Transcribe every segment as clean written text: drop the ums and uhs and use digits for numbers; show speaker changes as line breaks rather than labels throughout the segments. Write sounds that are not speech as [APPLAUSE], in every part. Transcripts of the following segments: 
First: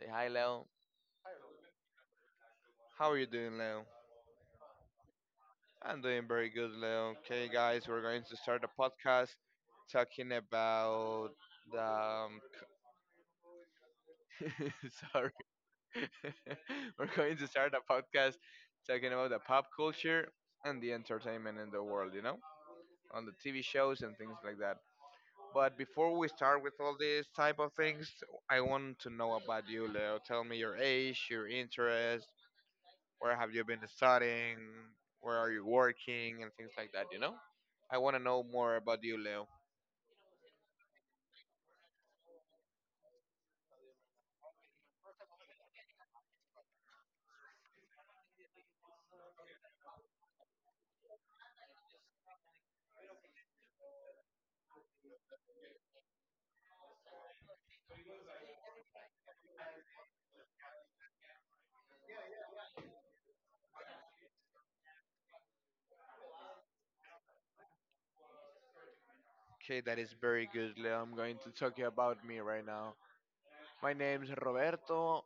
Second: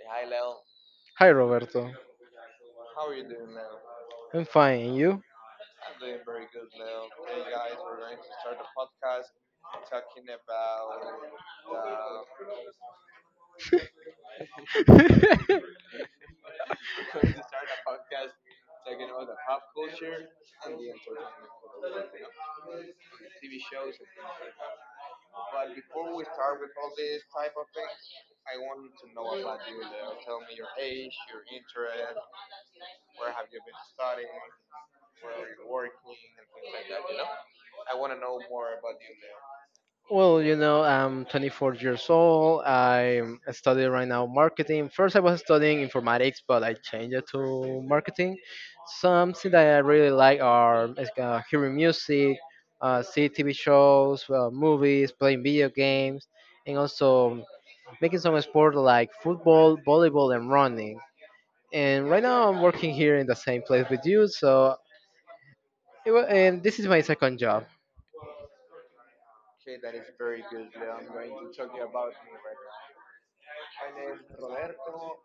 Say hi, Leo.
Hi Roberto.
How are you doing, Leo?
I'm fine, and you?
I'm doing very good, Leo. Okay, guys, we're going to start a podcast talking about the. [LAUGHS] Sorry. [LAUGHS] We're going to start a podcast talking about the pop culture and the entertainment in the world, you know, on the TV shows and things like that. But before we start with all these type of things, I want to know about you, Leo. Tell me your age, your interests, where have you been studying, where are you working, and things like that, you know? I want to know more about you, Leo.
[LAUGHS] Well, I'm 24 years old. I'm studying right now marketing. First, I was studying informatics, but I changed it to marketing. Something that I really like are like, hearing music, see TV shows, movies, playing video games, and also making some sport like football, volleyball, and running. And right now, I'm working here in the same place with you, so and this is my second job.
Okay, that is very good, Leo. I'm going to talk you about me right now. My name's Roberto.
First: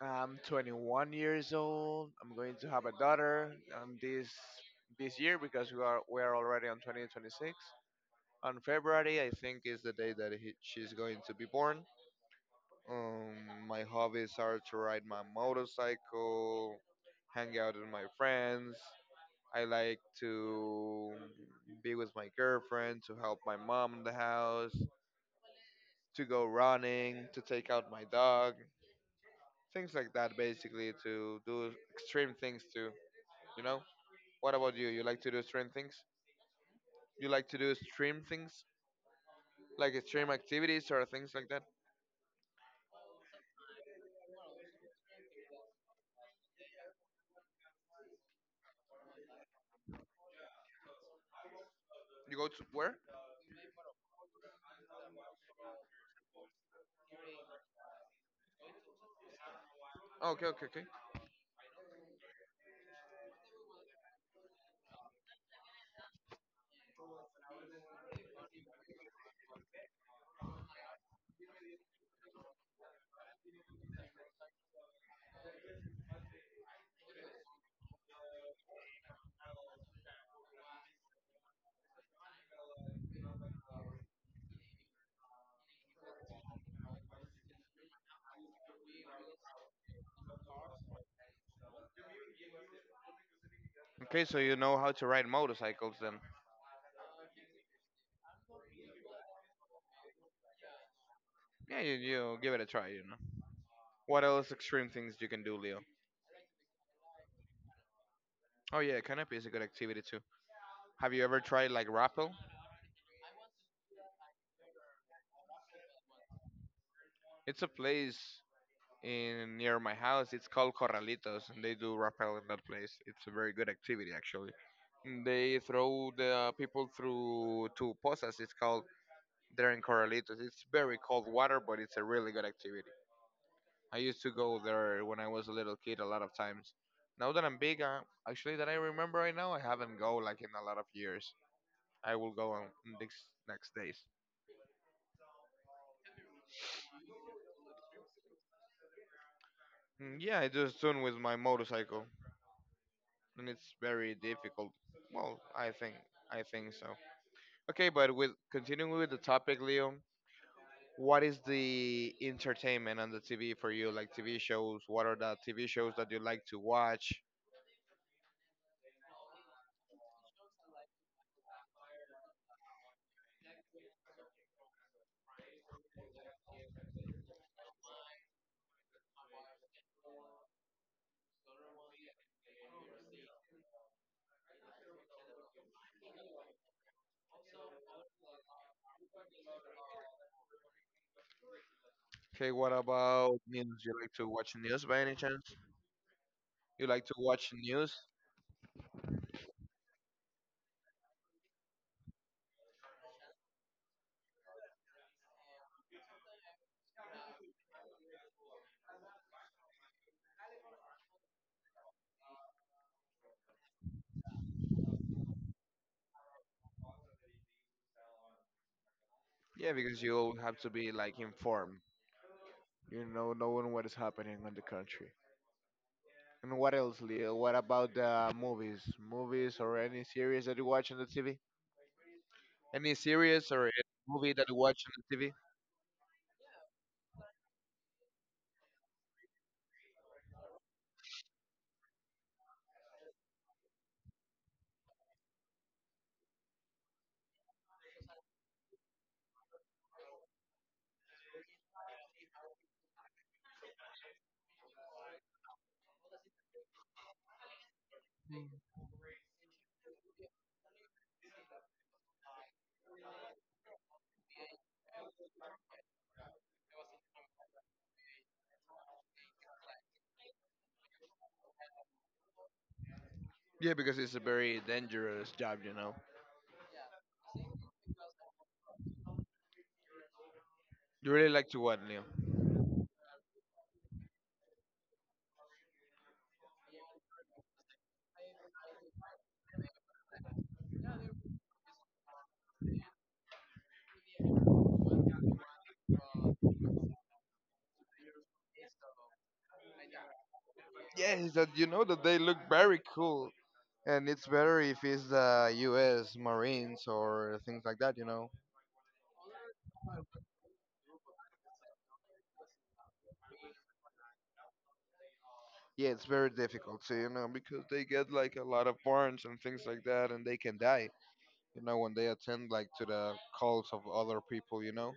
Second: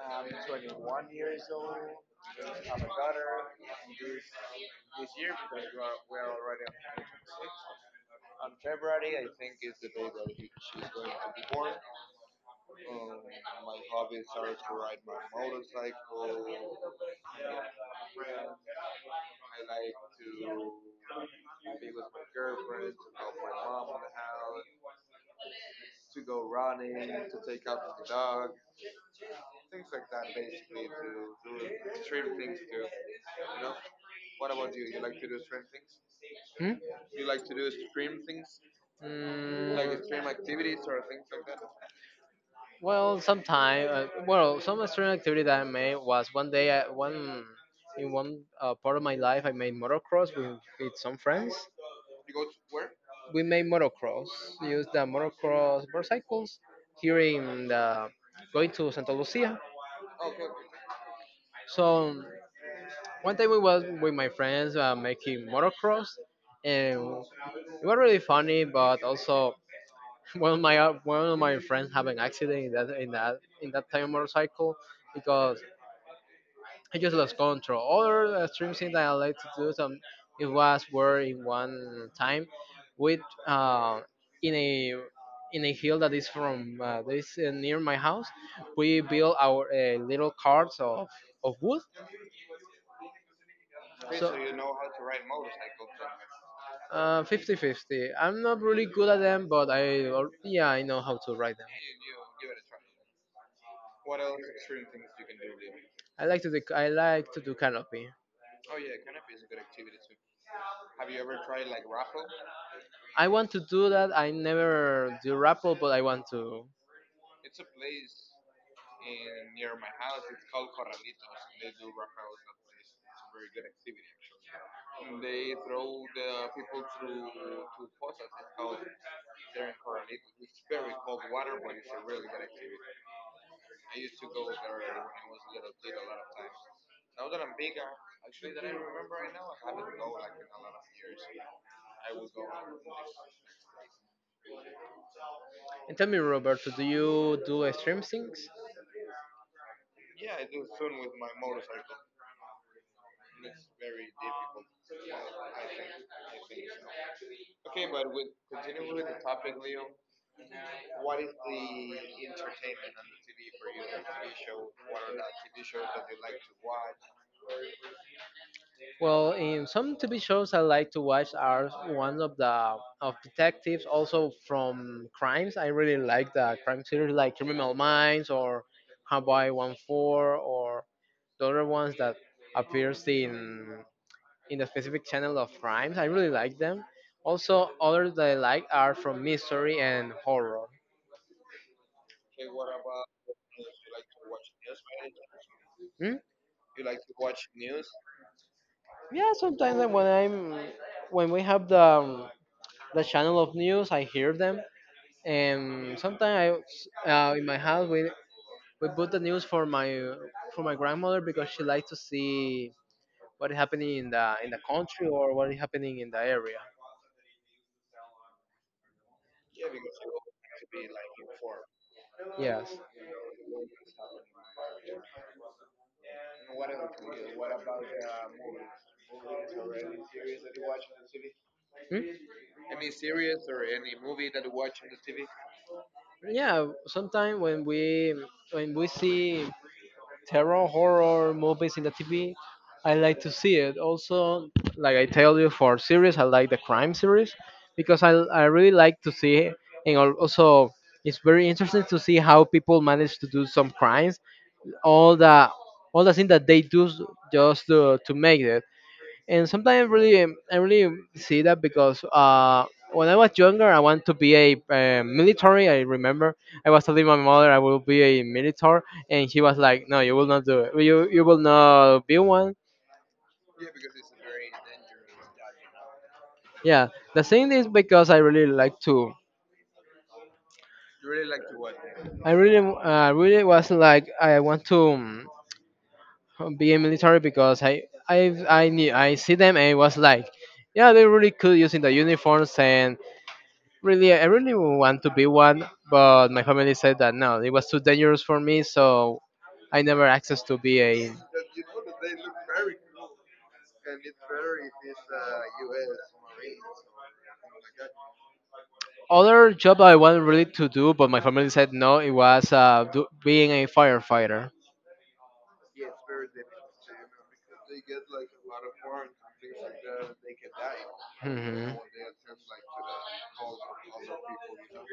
I'm 21 years old. I'm going to have a daughter this this year because we are already on 2026. On February, I think is the day that she's going to be born. My hobbies are to ride my motorcycle, hang out with my friends, I like to be with my girlfriend, to help my mom in the house, to go running, to take out my dog, things like that, basically to do extreme things too, you know? What about you? You like to do extreme things?
Hmm?
You like to do extreme things?
Like,
Like extreme activities or things like that?
Well, sometime. Well, some extreme activity that I made was one day. I, one In one part of my life, I made motocross with some friends.
You go to where?
We made motocross. Used the motocross motorcycles here in the going to Santa Lucia.
Oh, okay, okay, okay.
So one time we was with my friends making motocross, and it was really funny, but also one of my friends have an accident in that time motorcycle because he just lost control. Other extreme thing that I like to do some it was where in one time with uh, in a hill that is from this, near my house we built our little carts of wood.
Okay, so
So,
you know how to ride motorcycles then.
50, fifty. I'm not really good at them, but yeah, I know how to ride them.
Yeah, you give it a try, you know. What else extreme things you can do, Leo?
I like to do canopy.
Oh yeah, canopy is a good activity too. Have you ever tried like rappel?
I want to do that. I never do RAPL, but I want to.
It's a place in near my house. It's called Corralitos, and they do rappel in that place. It's a very good activity actually. And they throw the people through to posas. It's called there in Corralitos. It's very cold water, but it's a really good activity. I used to go there when I was a little kid a lot of times. Now that I'm big, actually that I remember right now, I haven't go like in a lot of years. I will go on next next days.
And tell me, Roberto, do you do extreme things?
Mm, yeah, I just done with my motorcycle, and it's very difficult. Well, I think so. Okay, but with continuing with the topic, Leo, what is the entertainment on the TV for you? Like TV shows? What are the TV shows that you like to watch?
Well, in some TV shows I like to watch are one of the of detectives, also from crimes. I really like the crime series like Criminal Minds or Hawaii 1-4 or the other ones that appears in the specific channel of crimes. I really like them. Also, others that I like are from mystery and horror.
Okay, what about news? You like to watch news by any chance?
Hmm?
You like to watch news?
Yeah, sometimes like, when we have the channel of news, I hear them, and sometimes, I in my house we put the news for my grandmother because she likes to see what is happening in the country or what is happening in the area.
Yeah, because you have to be like informed.
Yes.
You know, knowing what is happening in the country. And what else, Leo? What about the movies? Movies or any series that you watch on the TV?
Hmm?
Any series or a movie that you watch on the TV?
Yeah. Sometimes when we see terror horror movies in the TV, I like to see it. Also, like I tell you, for series, I like the crime series because I really like to see it. And also, it's very interesting to see how people manage to do some crimes. All the all the things that they do just to make it, and sometimes I really see that because when I was younger I want to be a military, I remember. I was telling my mother I will be a military, and she was like, no, you will not do it, you will not be one.
Yeah, because it's a very dangerous job, you know.
Yeah. The thing is because I really like to.
You really like to what, Leo?
I really really was like I want to be a military because I knew, I see them, and it was like, yeah, they really cool using the uniforms, and really, I really want to be one, but my family said that no, it was too dangerous for me, so I never accessed to be
Yeah,
a.
is that you know that they look very cool, and it's better if it's the U.S. Marines or things like that, you know.
Other job I wanted really to do, but my family said no. It was being a firefighter.
Yeah, it's very difficult, so you know, because they get like a lot of burns and things like that, and they can die, you
Hmm.
know, when they attend like to the calls of other people, you know.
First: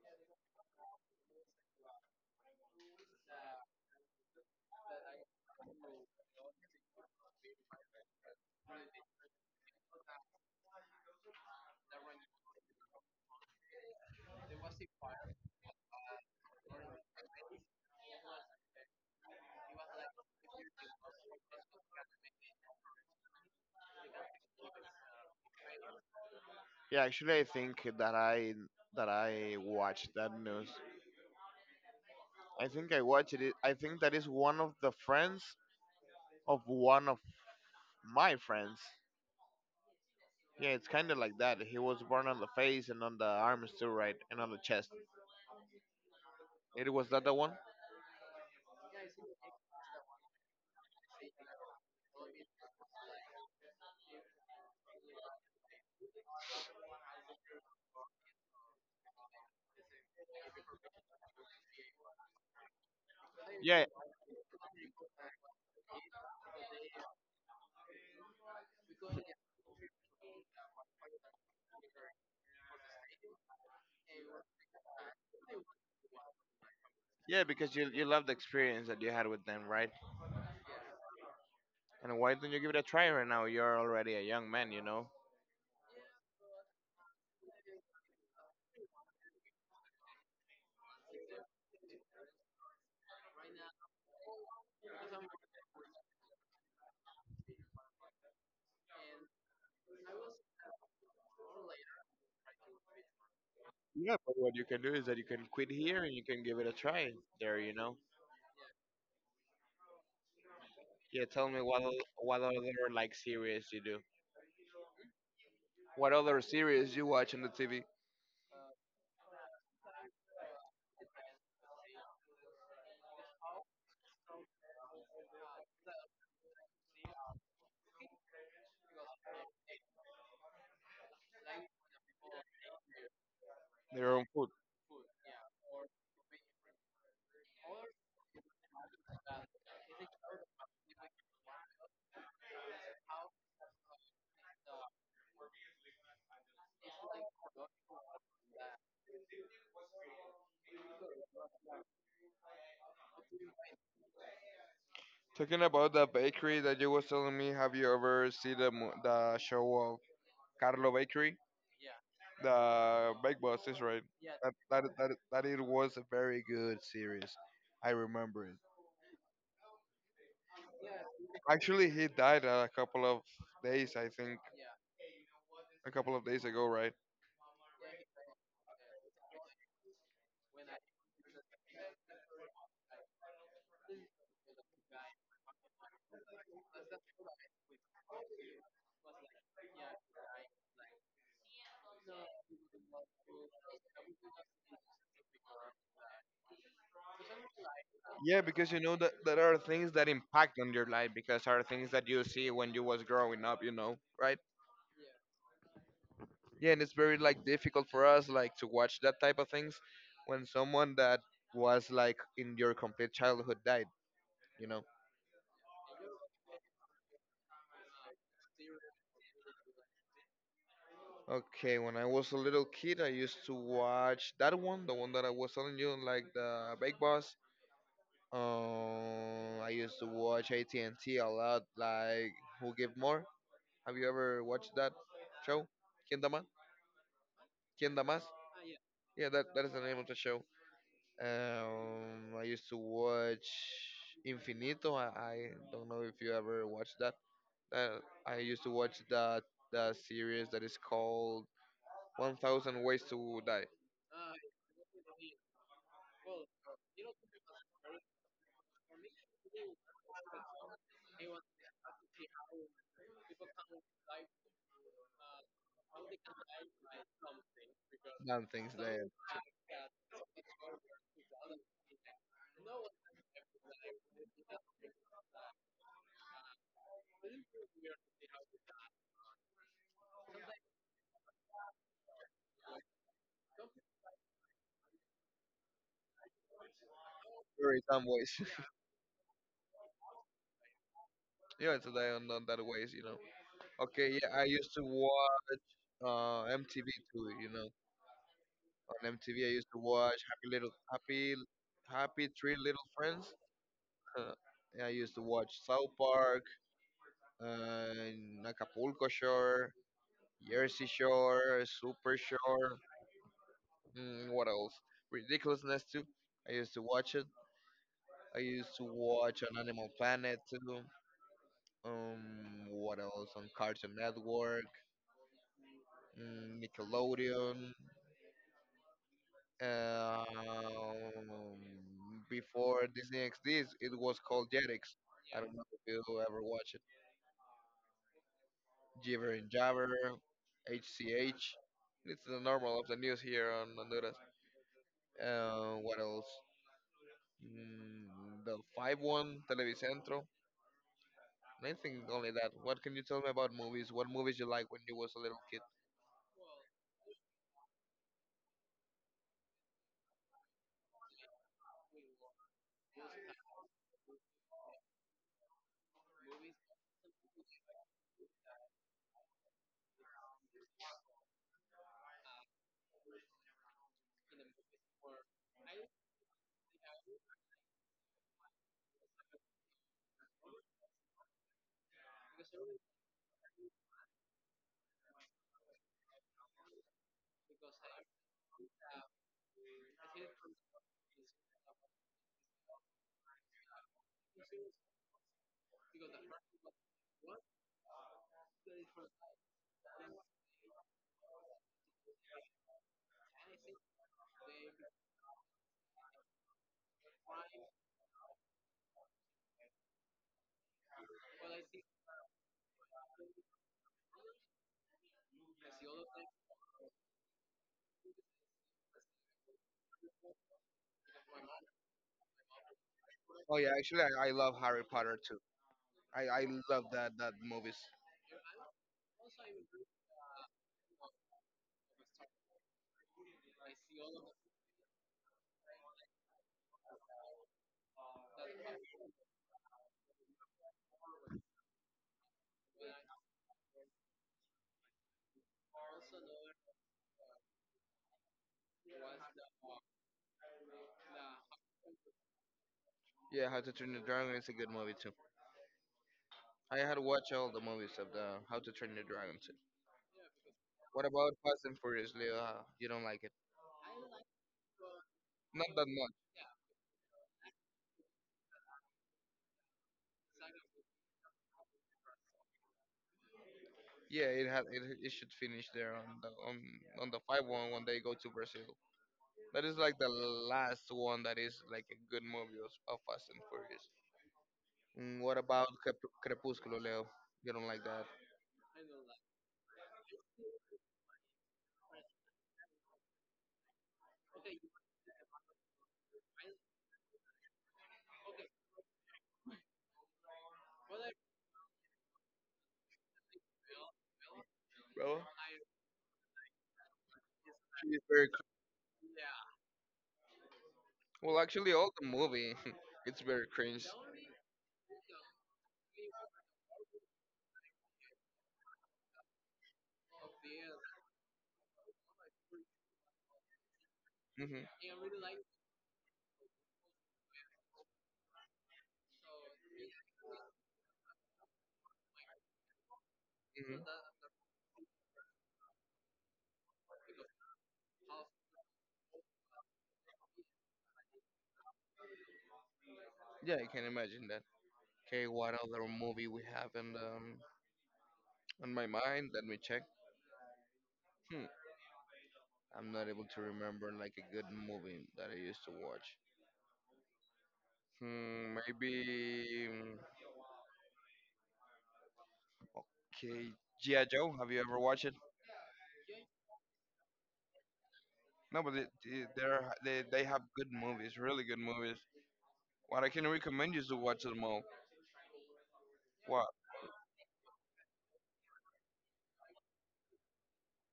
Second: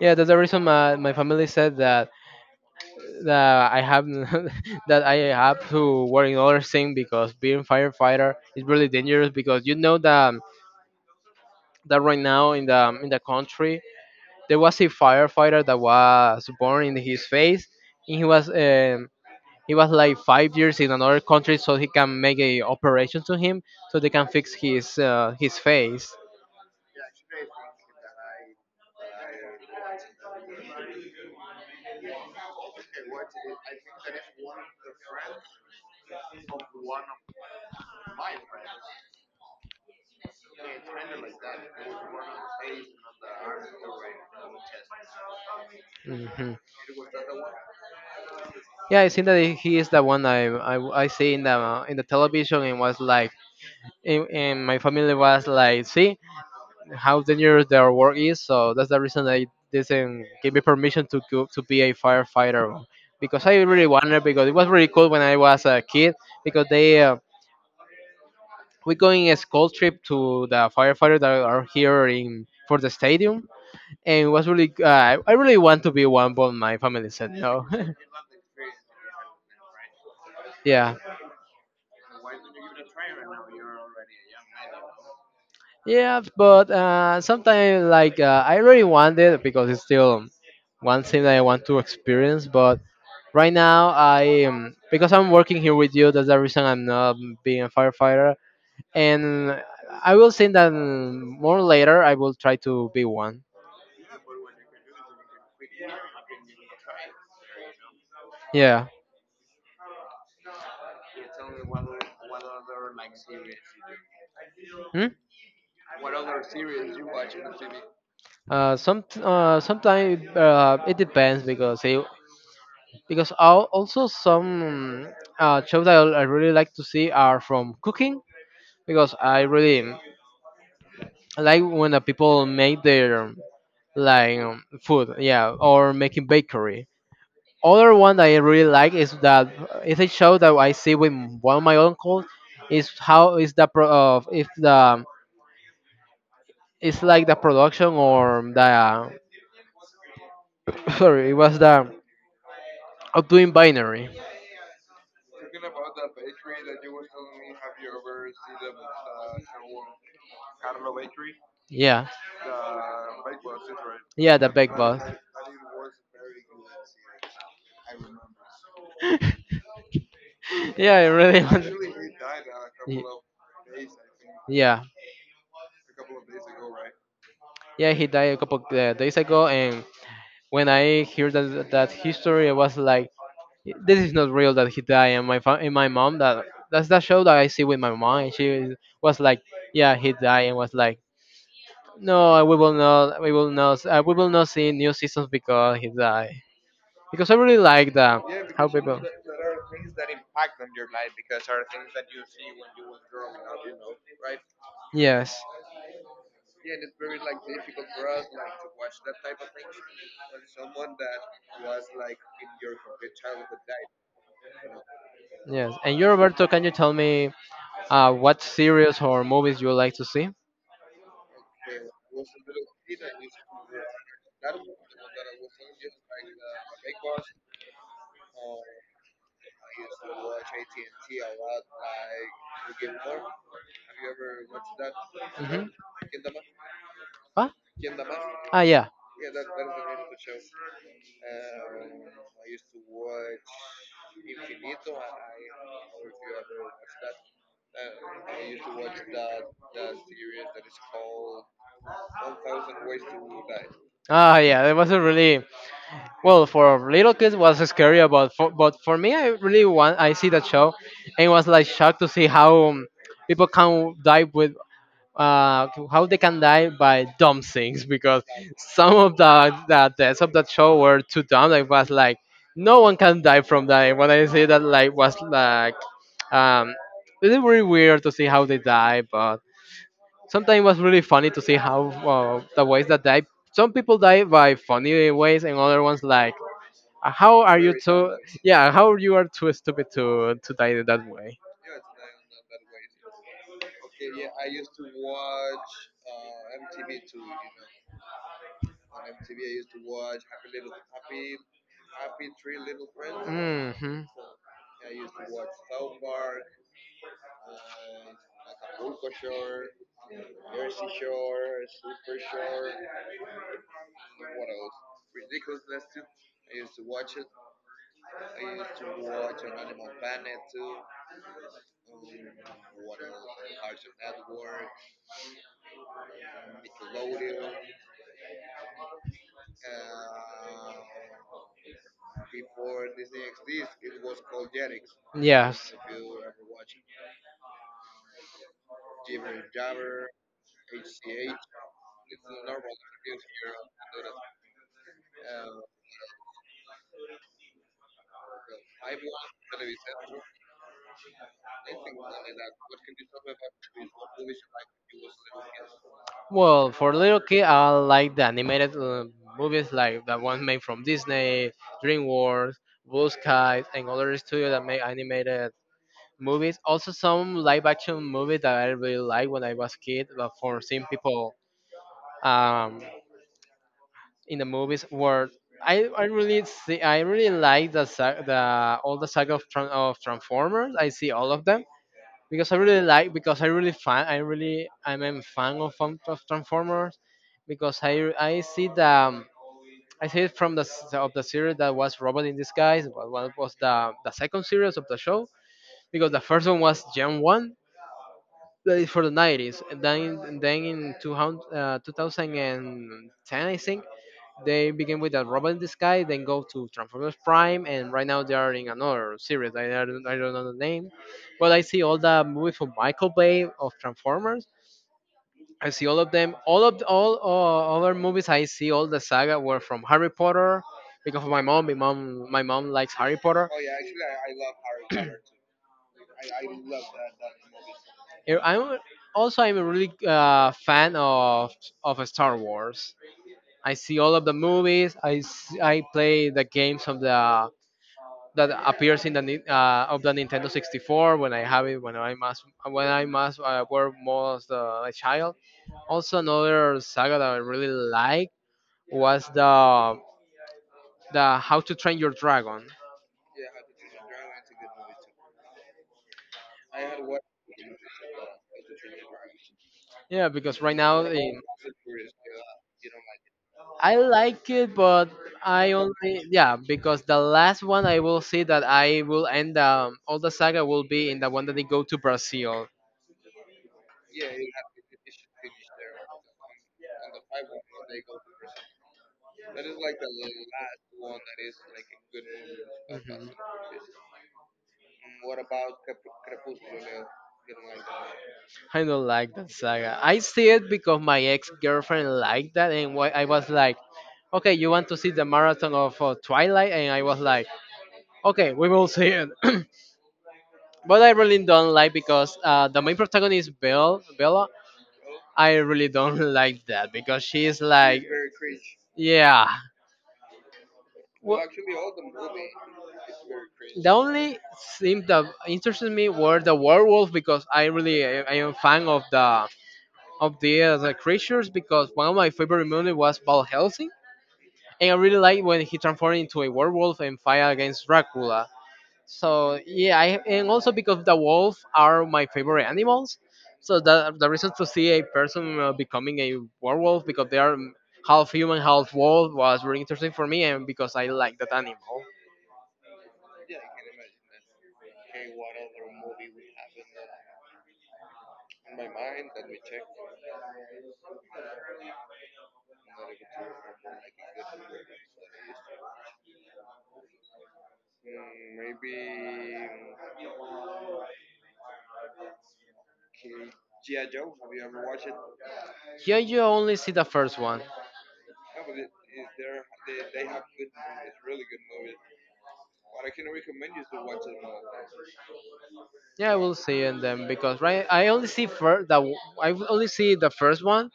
Yeah, that's the reason my family said that I have [LAUGHS] that I have to work in other thing, because being firefighter is really dangerous, because you know that right now in the country there was a firefighter that was born in his face, and he was like 5 years in another country, so he can make a operation to him, so they can fix his face.
Yeah, actually, I think that I watched that news. I think I watched it. I think that is one of the friends of one of my friends. Yeah, it's kind of like that. He was born on the face and on the arms too, right? And on the chest.
Hmm.
It was that the one?
Yeah, I think that he is the one I see in the television, and was like, and my family was like, see how dangerous their work is, so that's the reason I didn't give me permission to go to be a firefighter, because I
Yeah,
really wanted, because it was really cool when I was a kid, because they, we're going a school trip to the firefighters that are here in for the stadium, and it was really I really want to be one, but my family said
yeah,
no.
because you love the experience that you had with them, right?
[LAUGHS] Yeah.
And why don't you give it a try right now? You're already a young man, you know.
Yeah, but sometimes, like, I really want it because it's still one thing that I want to experience, but right now I am, because I'm working here with you, that's the reason I'm not being a firefighter, and I will say that, more later I will try to be one.
Yeah, but what you can do is that you can quit here and you can give it a try there, you know.
Yeah.
Yeah, tell me what what other like series you do.
Hmm?
What other series you watch on the TV?
Sometimes it depends because because also some shows that I really like to see are from cooking, because I really like when the people make their,
Their own
like,
food.
food, yeah, or making bakery. Other one that I really like is that is a show that I see with one of my uncles, is how is the pro, if the, it's like the production or the [LAUGHS] [COUGHS] sorry, it was the of doing binary.
Talking about the bakery that you was telling me, have you ever seen the the show of Carlo Bakery?
Yeah.
The Bake Boss is right.
Yeah, the
That
big
that
boss.
that that it was a very good series. I remember it.
[LAUGHS] Yeah, I really [LAUGHS] want.
Actually, he died a
Ye-
couple of days, I think,
Yeah,
a couple of days ago, right?
yeah, he died a couple days ago, and when I hear that history, I was like, this is not real that he died. And and my mom, that that's that show that I see with my mom, and she was like, yeah, he died, and was like, no, we will not see new seasons because he died. Because I really like that,
Yeah. Yeah,
how
because you know
people.
that there are things that impact on your life because are things that you see when you was growing up, you know, right?
Yes,
Yeah, and it's very like difficult for us like to watch that type of things when someone that was like in your complete childhood died, you know.
yes. And you, Roberto, can you tell me, what series or movies you like to see?
Okay, when I was a little kid I used to watch that one, the one that I was telling you, like the big boss. Um, I used to watch at&t a lot, like who give more. Have you ever watched that
Hmm?
show? Quien da más.
What?
Quien da más.
Ah, yeah.
Yeah, that, that is the name of the show. I used to watch Infinito. I don't know if you ever watched that. Uh, I used to watch that the series that is called 1,000 Ways to Die.
Ah, yeah. It was a really, well, for little kids was scary, but for me, I really want I see that show, and was like shocked to see how, people can dive with, how they can die by dumb things, because
Damn things
some
there.
of the deaths of that show were too dumb. Like was like, no one can die from that. And when I say that, like was like, um, it is very weird to see how they die, but sometimes it was really funny to see how, the ways that die. Some people die by funny ways, and other ones like, how are you
Very dumb
too?
ways.
Yeah,
[LAUGHS]
how you are too stupid to die that way.
Yeah, to die on that ways, you know. Okay, yeah, I used to watch MTV too, you know. On MTV, I used to watch Happy Little Happy Happy Three Little Friends.
Mm-hmm.
[LAUGHS] Yeah, I used to watch South Park, in Acapulco Shore, Jersey Shore, Super Shore. Mm, what else? Ridiculousness too. I used to watch it. I used to watch on Animal Planet too. What else? On Cartoon Network, mm, Nickelodeon. Um, Before Disney XD, it was called Jetix. I don't know
Yes.
if you ever watch it. Jiver and Jabber, HCH. It's the normal of the news here on Honduras. What else? Mm, the 51 Televicentro. I think only that. What can you tell me about movies? What movies you like when you was a little kid?
Well, for little kid, I like the animated movies like the one made from Disney, DreamWorks, Blue Skies, and other studios that make animated movies. Also, some live-action movies that I really liked when I was kid, but for seeing people, um, in the movies were. I really like the sa- the all the saga of Transformers. I see all of them, because I really like, because I really fan I really I'm a fan of Transformers, because I see the, I see it from the of the series that was Robot in Disguise, was the second series of the show, because the first one was Gen One that is for the 90s, and then in 200, 2010, I think, they begin with a Robot in the Sky, then go to Transformers Prime, and right now they are in another series. I don't know the name, but I see all the movies from Michael Bay of Transformers. I see all of them. All of all other movies I see, all the saga were from Harry Potter because of My mom, My mom likes Harry Potter.
Oh yeah, actually I love Harry
Yeah.
Potter too. I love that that movies.
[CLEARS THROAT] I'm also, I'm a really fan of Star Wars. I see all of the movies. I play the games of the that appears in of the Nintendo 64 when I have it, when I must, were most, a child. Also, another saga that I really like was the How to Train Your Dragon.
Yeah, How to Train Your Dragon is a good movie too. I had to watch all the movies of the How to Train Your Dragon too.
Yeah, because right now
What about
in.
Fast and Furious, Leo? You don't like it?
I like it, but
Not
I
that much.
only, yeah, because the last one I will see that I will end, all the saga will be in the one that they go to Brazil.
Yeah, it had it, it should finish there on the 51 when they go to Brazil. That is like the last one that is like a good movie of Fast
Mhm.
and Furious. Mm, what about Crepúsculo, Leo? You don't like that,
I don't like that saga. I see it because my ex girlfriend liked that, and why I was like, okay, you want to see the marathon of, Twilight? And I was like, okay, we will see it. [CLEARS THROAT] But I really don't like because the main protagonist, Bella,
bro?
I really don't [LAUGHS] like that because she is
It's
like,
very
yeah.
well,
Well,
actually, all the movie, [LAUGHS] it's very cringe.
the only thing that interested me were the werewolves because I am fan of the other creatures because one of my favorite movies was Val Helsing,
Hmm.
and I really like when he transformed into a werewolf and fight against Dracula. So yeah, and also because the wolf are my favorite animals, so
Hmm.
that the reason to see a person becoming a werewolf because they are half human, half wolf was really interesting for me, and because I like that animal.
Yeah, I can imagine that. Okay, what other movie we have in on my mind? Let me check. Hmm. I'm not able to remember like a good movie that I used to watch. Hmm, maybe. Mm, okay, G.I. Joe. Have you ever watched it?
Yeah, you only see the first one.
No, but it, they're, they have good movies, really good movies. What I can recommend you is to watch them all.
Yeah, I
What
will see and then because right, I will only see the first one.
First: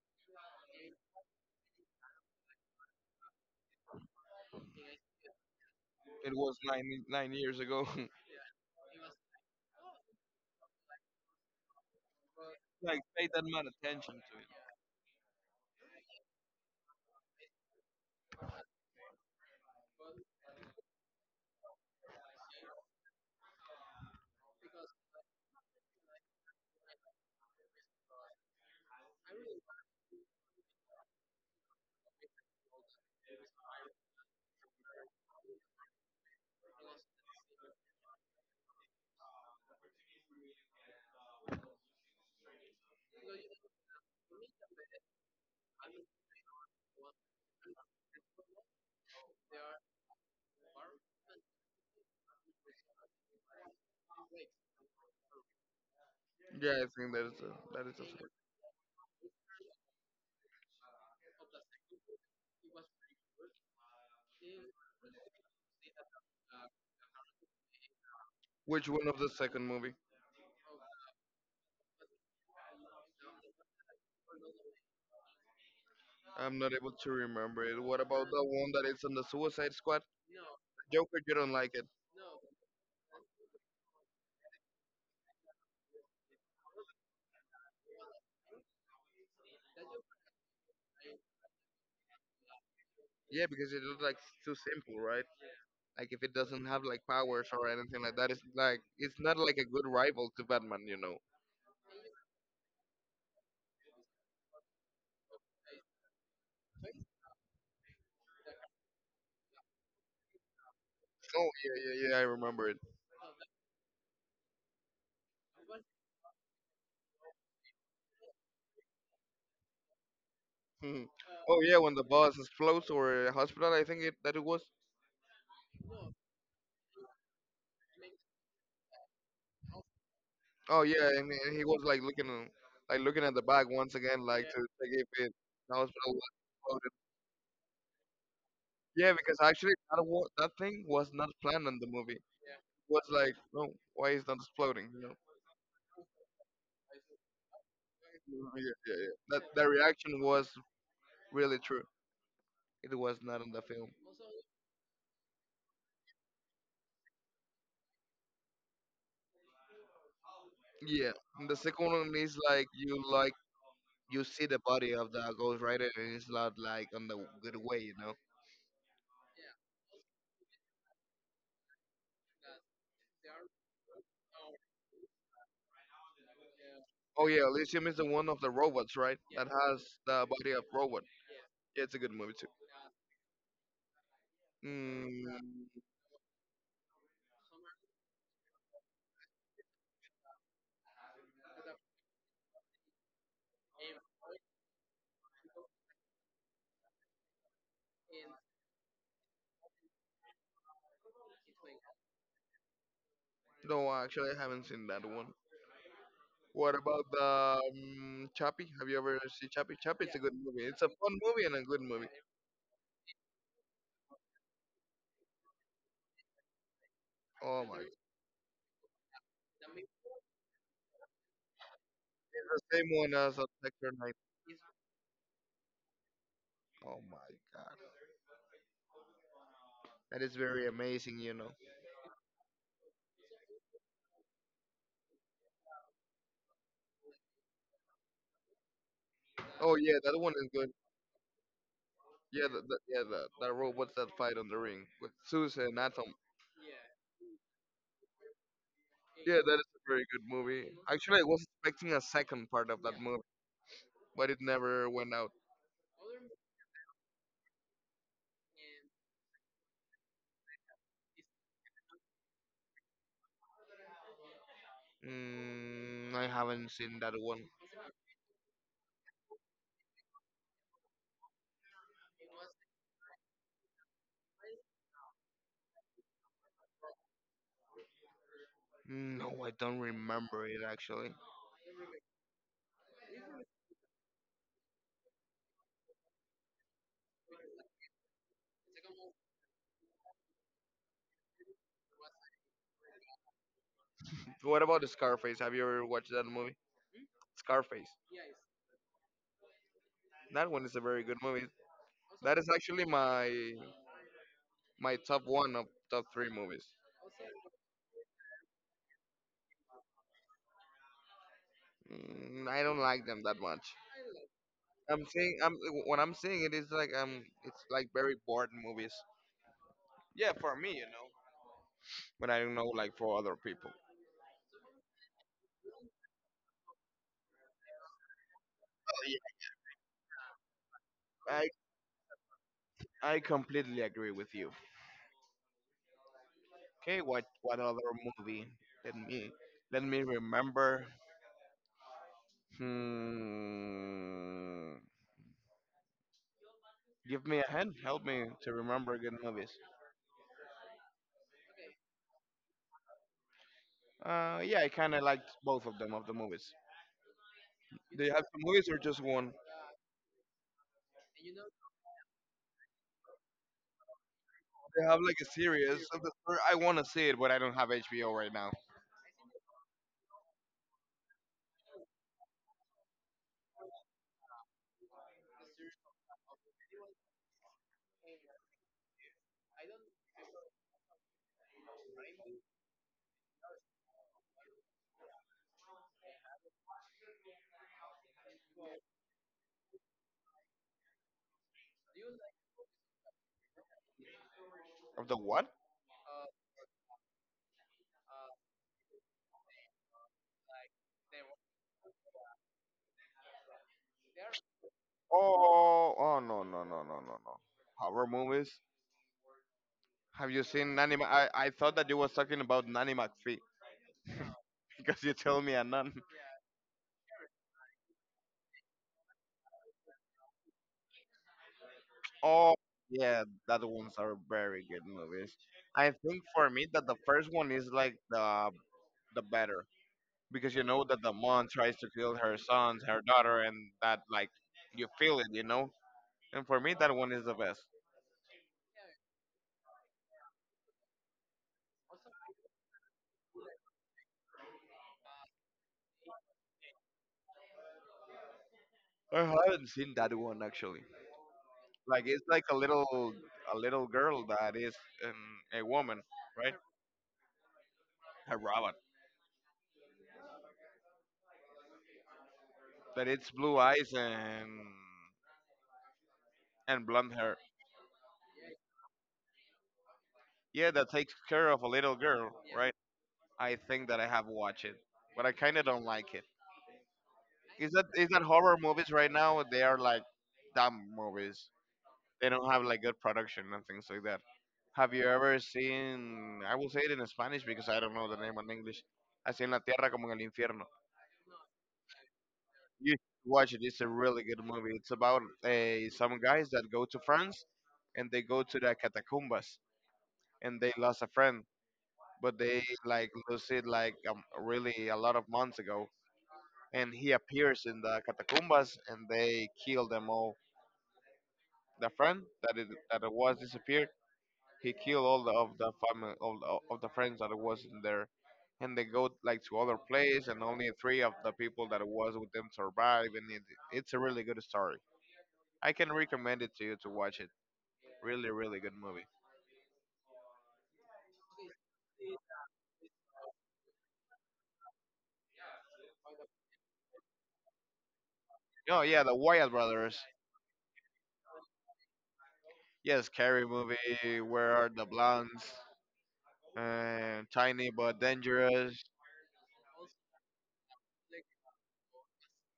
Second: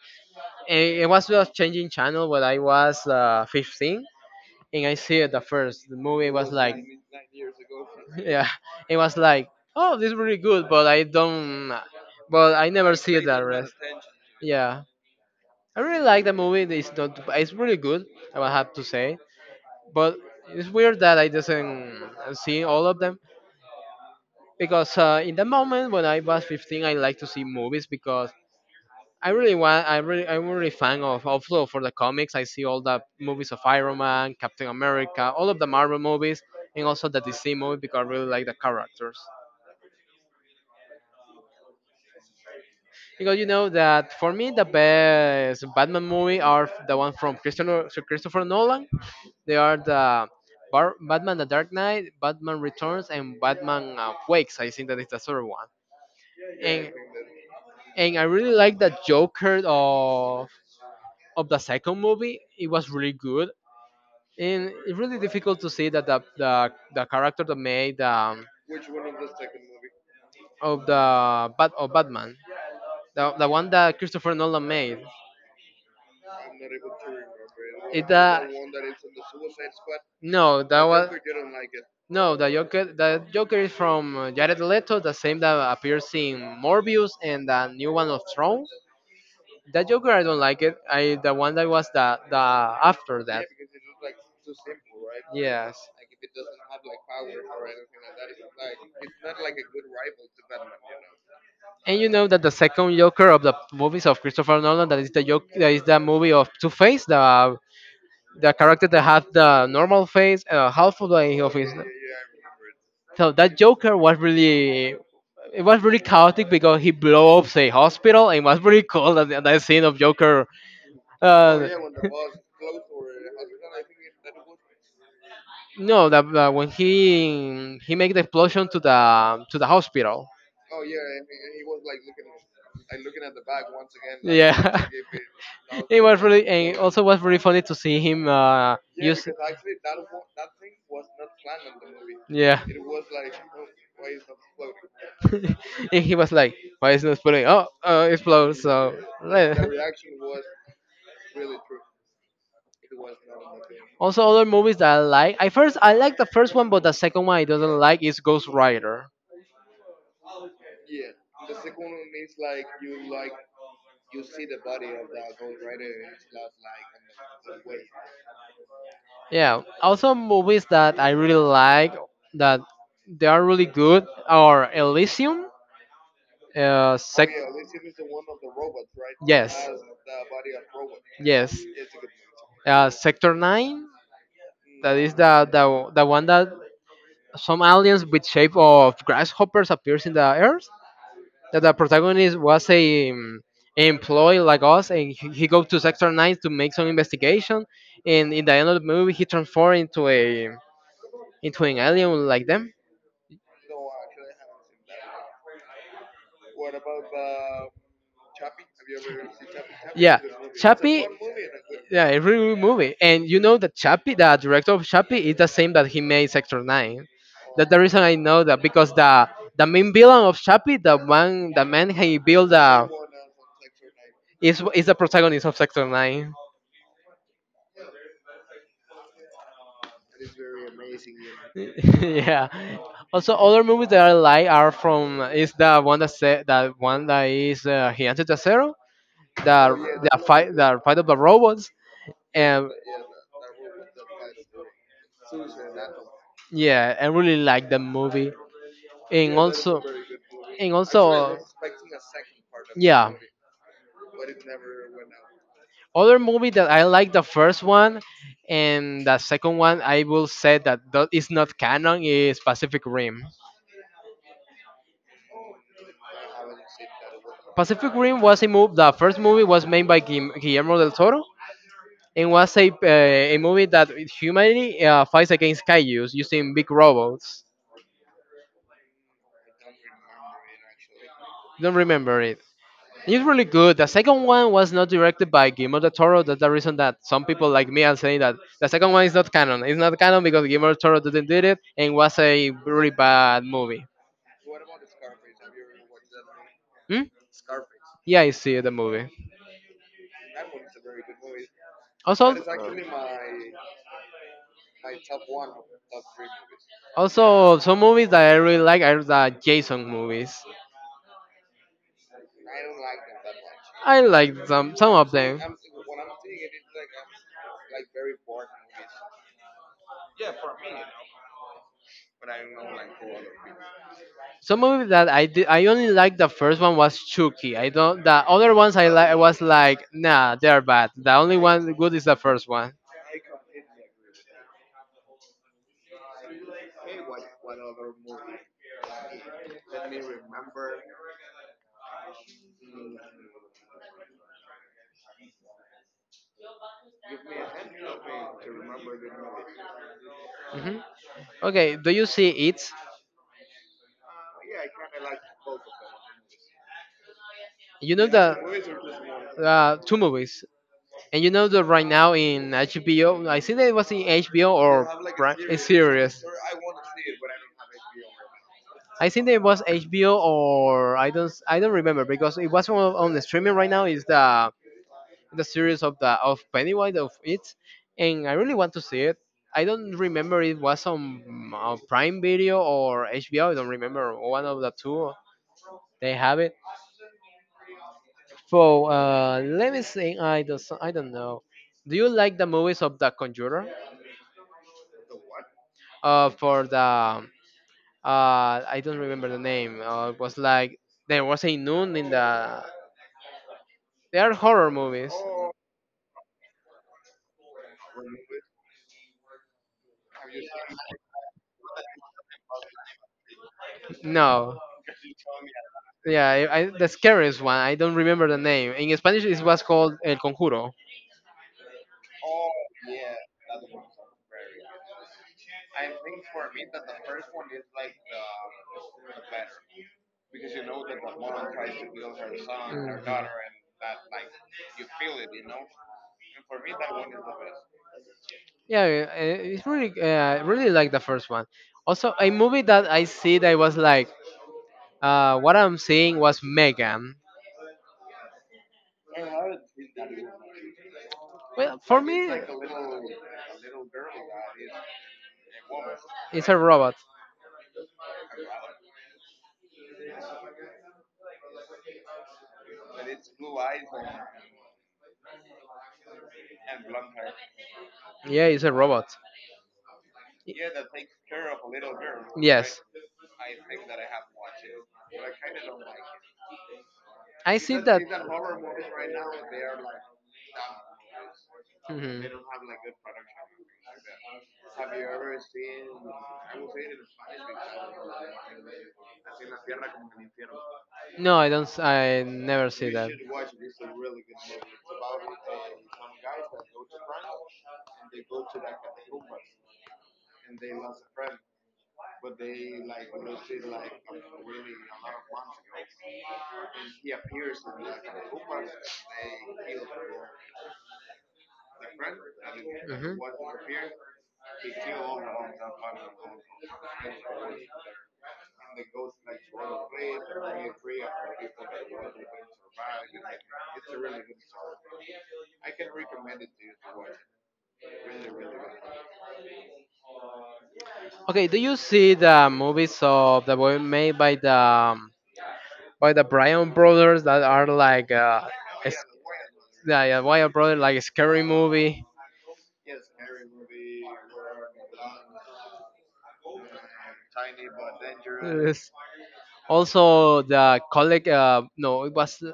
It was just changing channel when I was 15, and I see it the first. The movie
it
was
was
like,
9 9 years ago. [LAUGHS]
[LAUGHS] yeah, it was like, oh, this is really good, but I never
Like
see it
pay that
the
amount
rest.
of attention to it.
Yeah, I really like the movie. It's not, it's really good, I will have to say, but it's weird that I does not see all of them because in the moment when I was 15, I like to see movies because I really want. I really. I'm really fan of also for the comics. I see all the movies of Iron Man, Captain America, all of the Marvel movies, and also the DC movie because I really like the characters. Because you know that for me the best Batman movie are the one from Christopher Nolan. They are the Batman: The Dark Knight, Batman Returns, and Batman Wakes. I think that is the third one.
Yeah, I
And
think that is a
and I
fact.
really like the Joker of the second movie. It was really good, and it's really difficult to see that the character that made
Which one of the second movie?
of the bat of Batman, the one that Christopher Nolan made.
I'm not able to remember it. What
It
about the
the
one that is on the Suicide Squad?
No, that was
Joker, you don't like it.
no, the Joker. The Joker is from Jared Leto, the same that appears in Morbius and the new one of Throne. That Joker I don't like it. I the one that was the after
Yeah,
that.
because it looks like it's too simple, right?
Yes.
Like if it doesn't have like powers or anything like that, it's like it's not like a good rival to Batman, you know.
And you know that the second Joker of the movies of Christopher Nolan, that is the movie of Two Face, the character that had the normal face, half of the
Oh
of his.
yeah, yeah, yeah, I remember
So that Joker was really, it was really chaotic because he blew up a hospital, and it was really cool that that scene of Joker.
it. [LAUGHS] Oh
Uh,
yeah, when the bus explodes or a hospital, I think it that it was.
no, that when he make the explosion to the hospital.
Oh yeah, and he was like looking at the back once again, like to
Yeah.
check if it the
[LAUGHS] It
hospital was
was really, and
exploded.
also was really funny to see him
Yeah,
use.
because actually that thing was not planned in the movie. It
Yeah.
was like, no, why is that exploding? You know?
[LAUGHS] And he was like, "Why is not exploding? Oh,
Yeah,
explode!"
yeah, yeah. That
Like-
that reaction was really true. It was not in the film.
Also, other movies that I like, I first I like the first one, but the second one I doesn't like is Ghost Rider.
Yeah, and the second one is like you see the body of the Ghost Rider and it's not like on the good way, you know.
Yeah. Also movies that I really like, that they are really good, are Elysium. Uh,
Oh
sec-
yeah, Elysium is the one of the robots, right? That
Yes.
has the body of robot.
Yes.
Yeah, it's a good movie too.
Sector Nine. That is
Mm,
the one that some aliens with shape of grasshoppers appears in the earth, that the protagonist was a employee like us, and he goes to sector 9 to make some investigation, and in the end of the movie he transforms into a into an alien like them.
no, actually, I haven't seen that one. What about the Chappie? Have you ever seen Chappie? Chappie is a
Yeah,
good movie. It's a
Chappie.
fun movie and a good
Yeah,
movie.
a really good movie. And you know that Chappie, the director of Chappie, is the same that he made Sector Nine.
Oh
That's the
my!
reason I know that, because the main villain of Chappie, the man he built,
It's the same one as a Sector Night.
is the protagonist of Sector Nine.
Oh my God, that is very amazing. You know.
[LAUGHS] Yeah. Also, other movies that I like are from is the one that said that one that is Gigante Zero. Oh the
Oh yeah,
yeah,
that one is good.
the fight of the robots, and.
Yeah, the robots that fight on the ring with Zeus and Atom.
Yeah, I really like the movie, and
Yeah, that is a
also,
very good movie.
and
Actually, I
also,
was expecting a second part of that
yeah.
movie, but it never went out.
Other movie that I like the first one, and the second one I will say that that is not canon is Pacific Rim.
Mm, I haven't seen that one.
Pacific Rim was a movie. The first movie was made by Guillermo del Toro, and was a movie that humanity fights against kaijus using big robots.
Mm, no, I don't remember it actually.
Don't remember it. It's really good. The second one was not directed by Guillermo del Toro. That's the reason that some people like me are saying that the second one is not canon. It's not canon because Guillermo del Toro didn't did it, and was a really bad movie.
What about the Scarface? Have you ever watched that movie?
Hmm?
Scarface.
Yeah, I see the movie.
That one is a very good movie.
Also,
That is actually my my top one of top three movies.
also some movies that I really like are the Jason movies.
Mm, I don't like them that much.
I like some
I'm
of them.
saying I'm When I'm saying it is like it's like very boring movies. Yeah, for me, But I don't know like for other people.
Some movie that I did, I only liked the first one, was Chucky. I don't. The other ones I like was
Yeah,
like, nah, they're bad. The only one good is the first one.
I completely agree with you. Okay, what other movie? Let me let me remember. Hmm. Give me a hand. Help me to remember good movies.
Hmm. Okay, do you see it?
Yeah, I kind of liked both of them of the movies.
You
Do
know
you have
the
some movies or just one?
two movies, and you know that right now in HBO. I think that it was in HBO or
They have like a
A
series of the
series.
I want to see it, but I don't have HBO right now.
I think that it was HBO or I don't remember because it was on the streaming right now. Is the series of the of Pennywise of it, and I really want to see it. I don't remember it was on Prime Video or HBO. I don't remember one of the two. They have it. So let me see. I don't. I don't know. Do you like the movies of The Conjurer?
Of the what?
For the I don't remember the name. It was like there was a noon in the. They are horror movies.
Oh, oh no no no no no no. Horror movies. Have you seen Nanny? I thought that you was talking about Nanny McPhee
No.
[LAUGHS] because you told me a nun.
Yeah, the scariest one. I don't remember the name. In Spanish, it was called El Conjuro.
Oh, yeah, that ones are very good movies. I think for me that the first one is like the better, because you know that the mom tries to kill her sons, her
Mm.
daughter, and that like you feel it, you know. And for me, that one is the best.
Yeah, it's really, really like the first one. Also, a movie that I see that was like, what I'm seeing, was Megan.
I haven't seen that one actually.
Well, for
Like it's
me,
like a little girl that is a woman,
it's
right?
a robot.
A robot that it's blue eyes and blonde hair.
Yeah, it's a robot. Y-
Yeah, that takes care of a little girl, right?
Yes,
I think that I have watched it, but I kind of don't like it.
I
Is
see
that
that.
is that horror movies right now? They are like dumb movies.
Mhm.
They don't have like good production and things like that. Have you ever seen? I will say it in Spanish because I don't know the name in English. Así en la tierra como en el infierno.
No, I don't. S- I never
You
see that.
should watch it. It's a really good movie. It's about some guys that go to France and they go to the catacombas and they lost a friend, but they like lose it like really a lot of months ago, and he appears in the catacombas and they kill them all. The friend that it
Mhm.
was disappeared, he killed all the, of the family all the, of the friends that it was in there, and they go like to other place, and only three of the people that it was with them survive, and it's a really good story. I can recommend it to you to watch it. Really, really good movie.
Okay, do you see the movies of the boy made by the Bryan brothers that are like
Oh yeah, the Wyatt brothers.
the Bryan brother like a scary movie?
Yes, scary movie. Where are the blondes? Tiny but dangerous.
Also, the colleague, no, it was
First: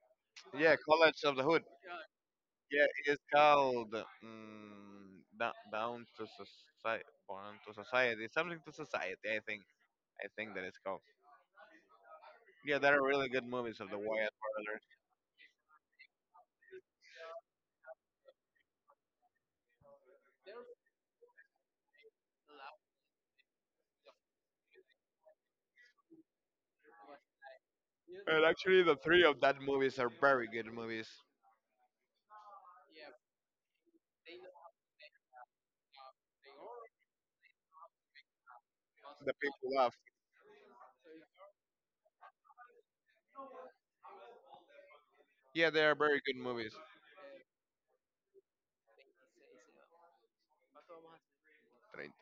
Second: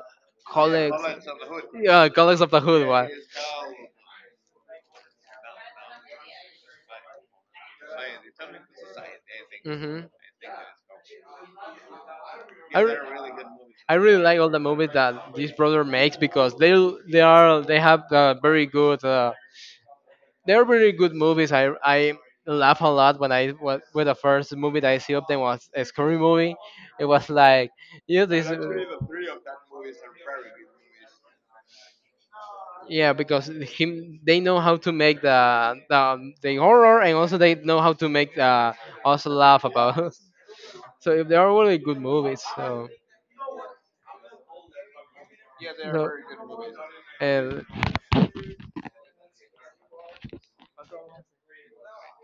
Yeah,
colleagues.
College of the Hood.
Yeah, colleagues of the
Yeah,
hood one.
it is called down, down to society, born to society, something to society.
Hmm.
I think that it's called. Yeah,
I,
there
re-
are really good movies of
I
the
really
Wyatt
like all the
brothers,
movies that this brother makes because they have very good they are very good movies. I laugh a lot when when the first movie that I see of them was a scary movie. It was like yeah
and
this.
actually the 3 of that movies are very good movies.
Yeah, because him they know how to make the horror, and also they know how to make us
The
laugh
people love.
about. [LAUGHS] So if they are really good movies.
Yeah, they are very good
So
movies.
el
Right.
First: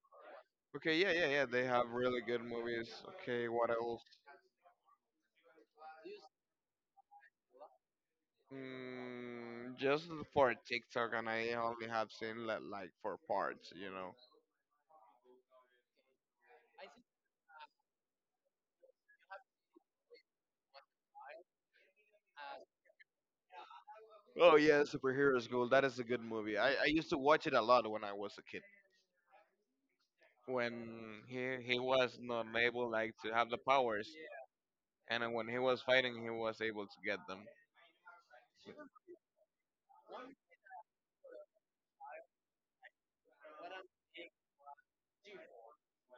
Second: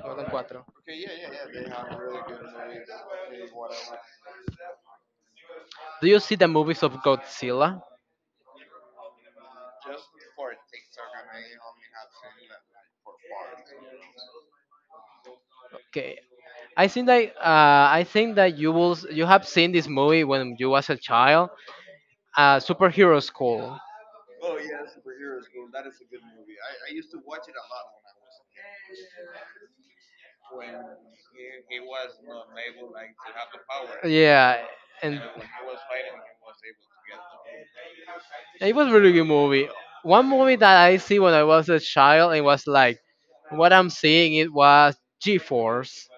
faltan cuatro.
Okay, yeah, yeah, yeah. They have really good movies. Okay, what else?
Do you see the movies of Godzilla?
Mm, just for TikTok, and I only have seen like 4 parts. You know.
Okay. I think that you have seen this movie when you was a child, superhero school.
Oh yeah, Superheroes School. That is a good movie. I used to watch it a lot when I was a kid. When he was not able like to have the powers,
Yeah, and
and when he was fighting, he was able to get them.
it was a really good movie. One movie that I see when I was a child, it was like what I'm seeing, it was G-force.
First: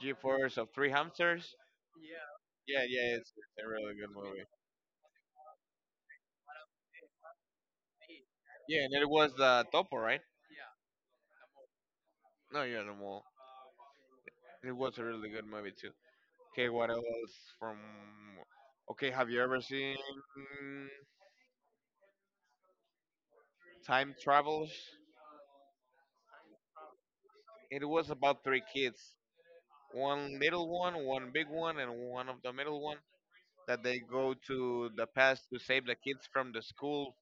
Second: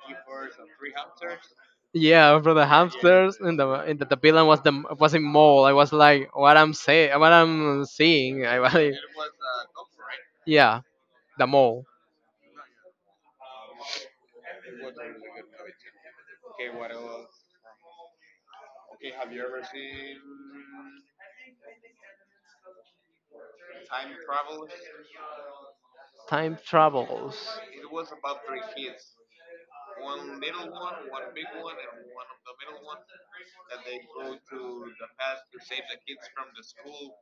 G Force of Three Hamsters.
Yeah, from the
Yeah, yeah, it's,
hamsters,
it's
and
a really good
the
movie.
villain was the was a mole. I was like, what I'm saying, what I'm seeing. I was
Yeah,
like,
and it was the Topo, right?
yeah, the mole.
No, you're the mole. It was a really good movie too. Okay, what else from? Okay, have you ever seen Time Travels?
Time travels.
It was about three kids, one little one, one big one, and one of the middle one, that they go to the past to save the kids from the school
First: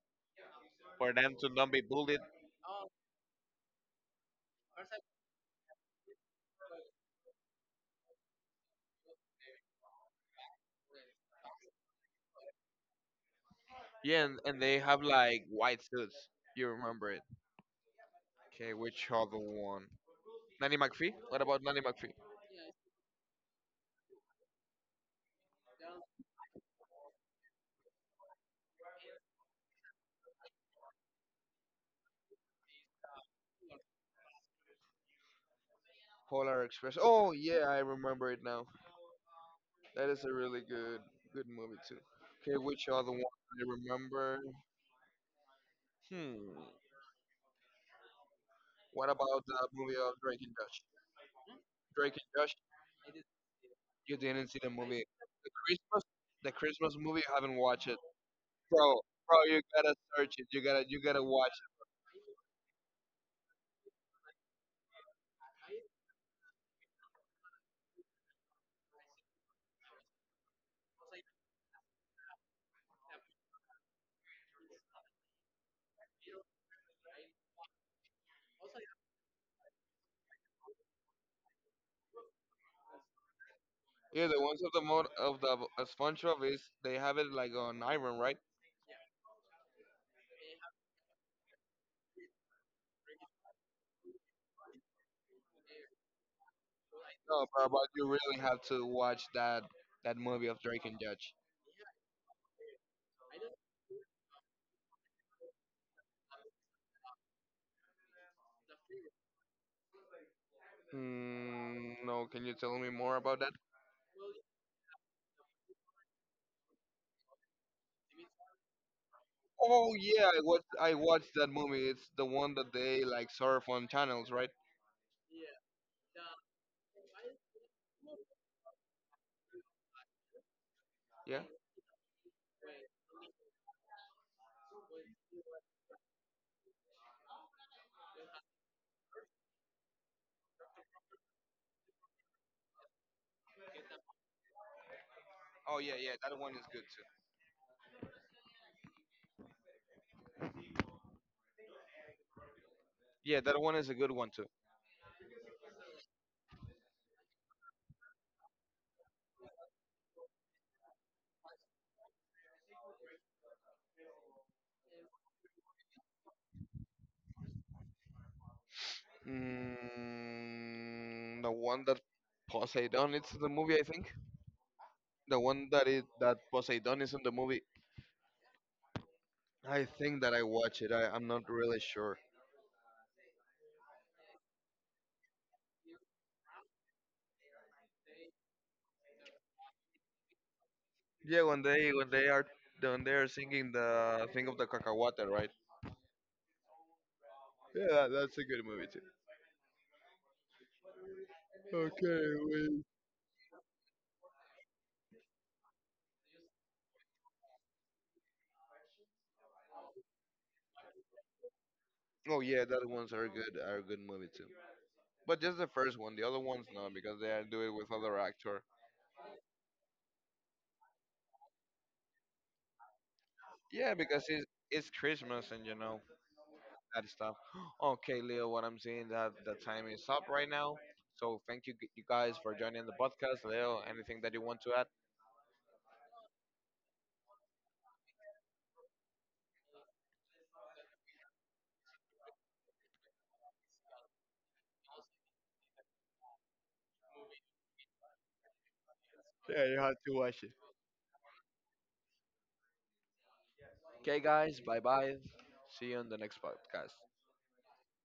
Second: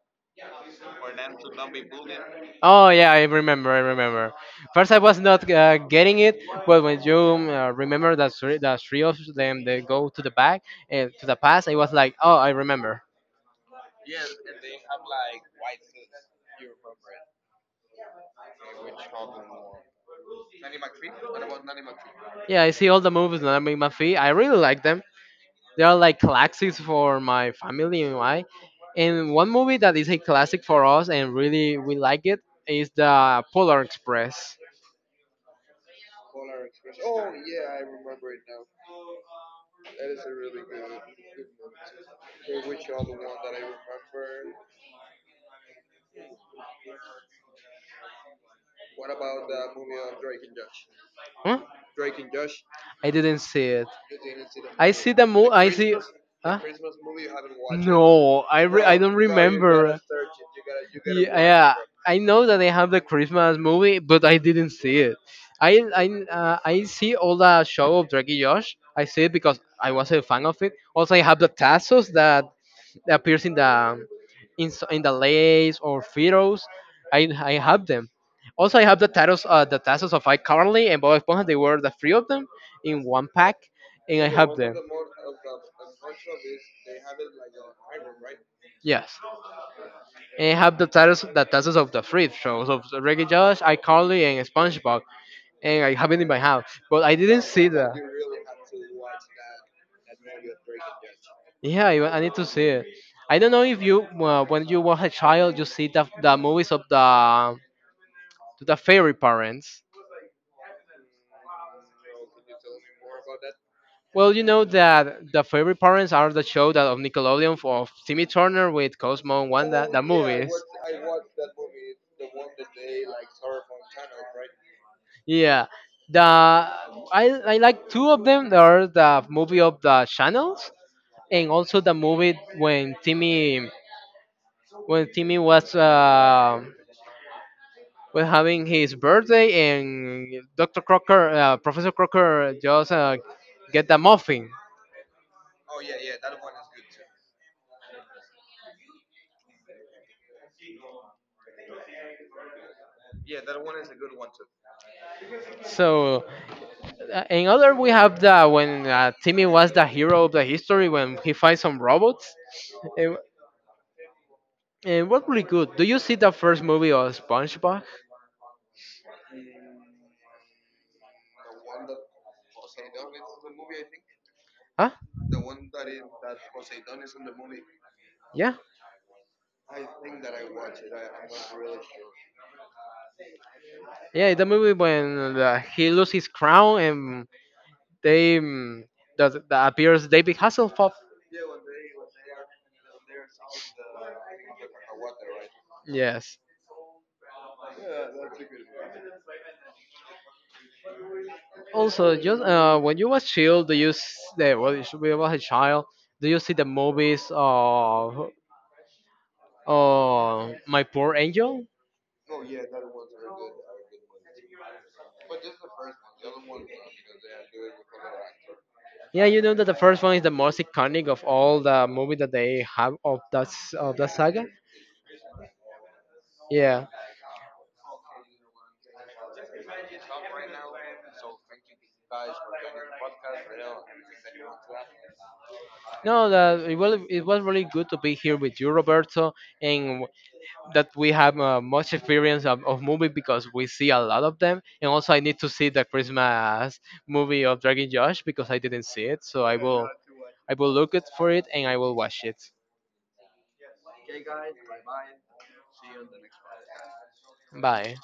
for them to not be bullied.
Oh yeah, I remember. I remember. First, I was not getting it, but when you remember that three of them they go to the back and to the past, I was like, oh, I remember.
Yeah, and they have like white suits. You remember it? Okay, which other one? Nanny McPhee? What about Nanny McPhee?
Yeah, I see all the movies that I make my feet. I really like them. They are like classics for my family and I. And one movie that is a classic for us, and really we like it, is the Polar Express.
Polar Express. Oh yeah, I remember it now. That is a really good good movie too. Okay, which other one I remember? Hmm. What about the movie of Drake and Josh?
Huh?
Drake and Josh.
I didn't see it.
You didn't see the
I
movie.
see the
The
movie. I see.
Christmas the
Huh?
Christmas movie you haven't watched it.
I
Bro,
don't
bro, you gotta
remember.
search it. You gotta watch
Yeah, I know that they have the Christmas movie, but I didn't see it. I I I see all the show of Draggy Josh. I see it because I was a fan of it. Also, I have the Tassos that that appears in the in the lays or photos. I have them. Also, I have the titles of iCarly and Bob Esponja. They were the three of them in one pack,
it.
and
Yeah,
I
the
have
ones of
them.
the mode of the SpongeBob is they have it like on Iron, right?
Yes, and I have the titles of the three shows of Reggie Josh, iCarly, and SpongeBob, and I have it in my house. But I didn't
No, bro,
see
but
the.
you really have to watch that movie of Drake and Judge.
Yeah, I need to see it. I don't know if you, when you were a child, you see the movies of the to the fairy parents.
Mm, no, can you tell me more about that?
Well, you know that the favorite parents are the show that of Nickelodeon for of Timmy Turner with Cosmo and Wanda,
Oh
the
yeah, I
movies.
watched I watched that movie. It's the one that they like surf on channels, right?
Yeah, the I like two of them. There are the movie of the channels,
Yeah.
and also the movie when Timmy was having his birthday, and Dr. Crocker, Professor Crocker, just get the muffin.
Oh yeah, yeah, that one is good too. Yeah, that one is a good one too.
So. In other, we have the when Timmy was the hero of the history when he finds some robots. And, and what really good? Do you see the first movie of SpongeBob?
Mm, the one that Poseidon it's in the movie, I think.
Huh?
The one that it that Poseidon is in the movie.
Yeah,
I think that I watch it. I'm not really sure.
yeah. The movie when he loses his crown, and they that appears David Hasselhoff.
Yeah, when they are singing the thing of the cacahuate, right?
Yes.
Yeah, that's a good movie too.
Also,
Okay,
just
wait.
when you was child, well, you should be was a child. Do you see the movies of oh, My Poor Angel?
Oh yeah, that ones are good are a good movie too. But just the first one, the other ones no, because they are do it with other actor.
Yeah, you know that the first one is the most iconic of all the movie that they have of
Yeah,
of that
because
saga.
it's Christmas and you know
Yeah,
that stuff. [GASPS] Okay, Leo, what I'm seeing that the time is up right now. So thank you, you guys, for joining the podcast. Leo, anything that you want to add?
no, it was really good to be here with you, Roberto, and w- that we have much experience of movie because we see a lot of them. And also, I need to see the Christmas movie of Dragon Josh because I didn't see it, so
Yeah, you have to watch it.
I will look it for it, and I will watch it.
Okay, guys, bye bye. See you on the next podcast.
Bye.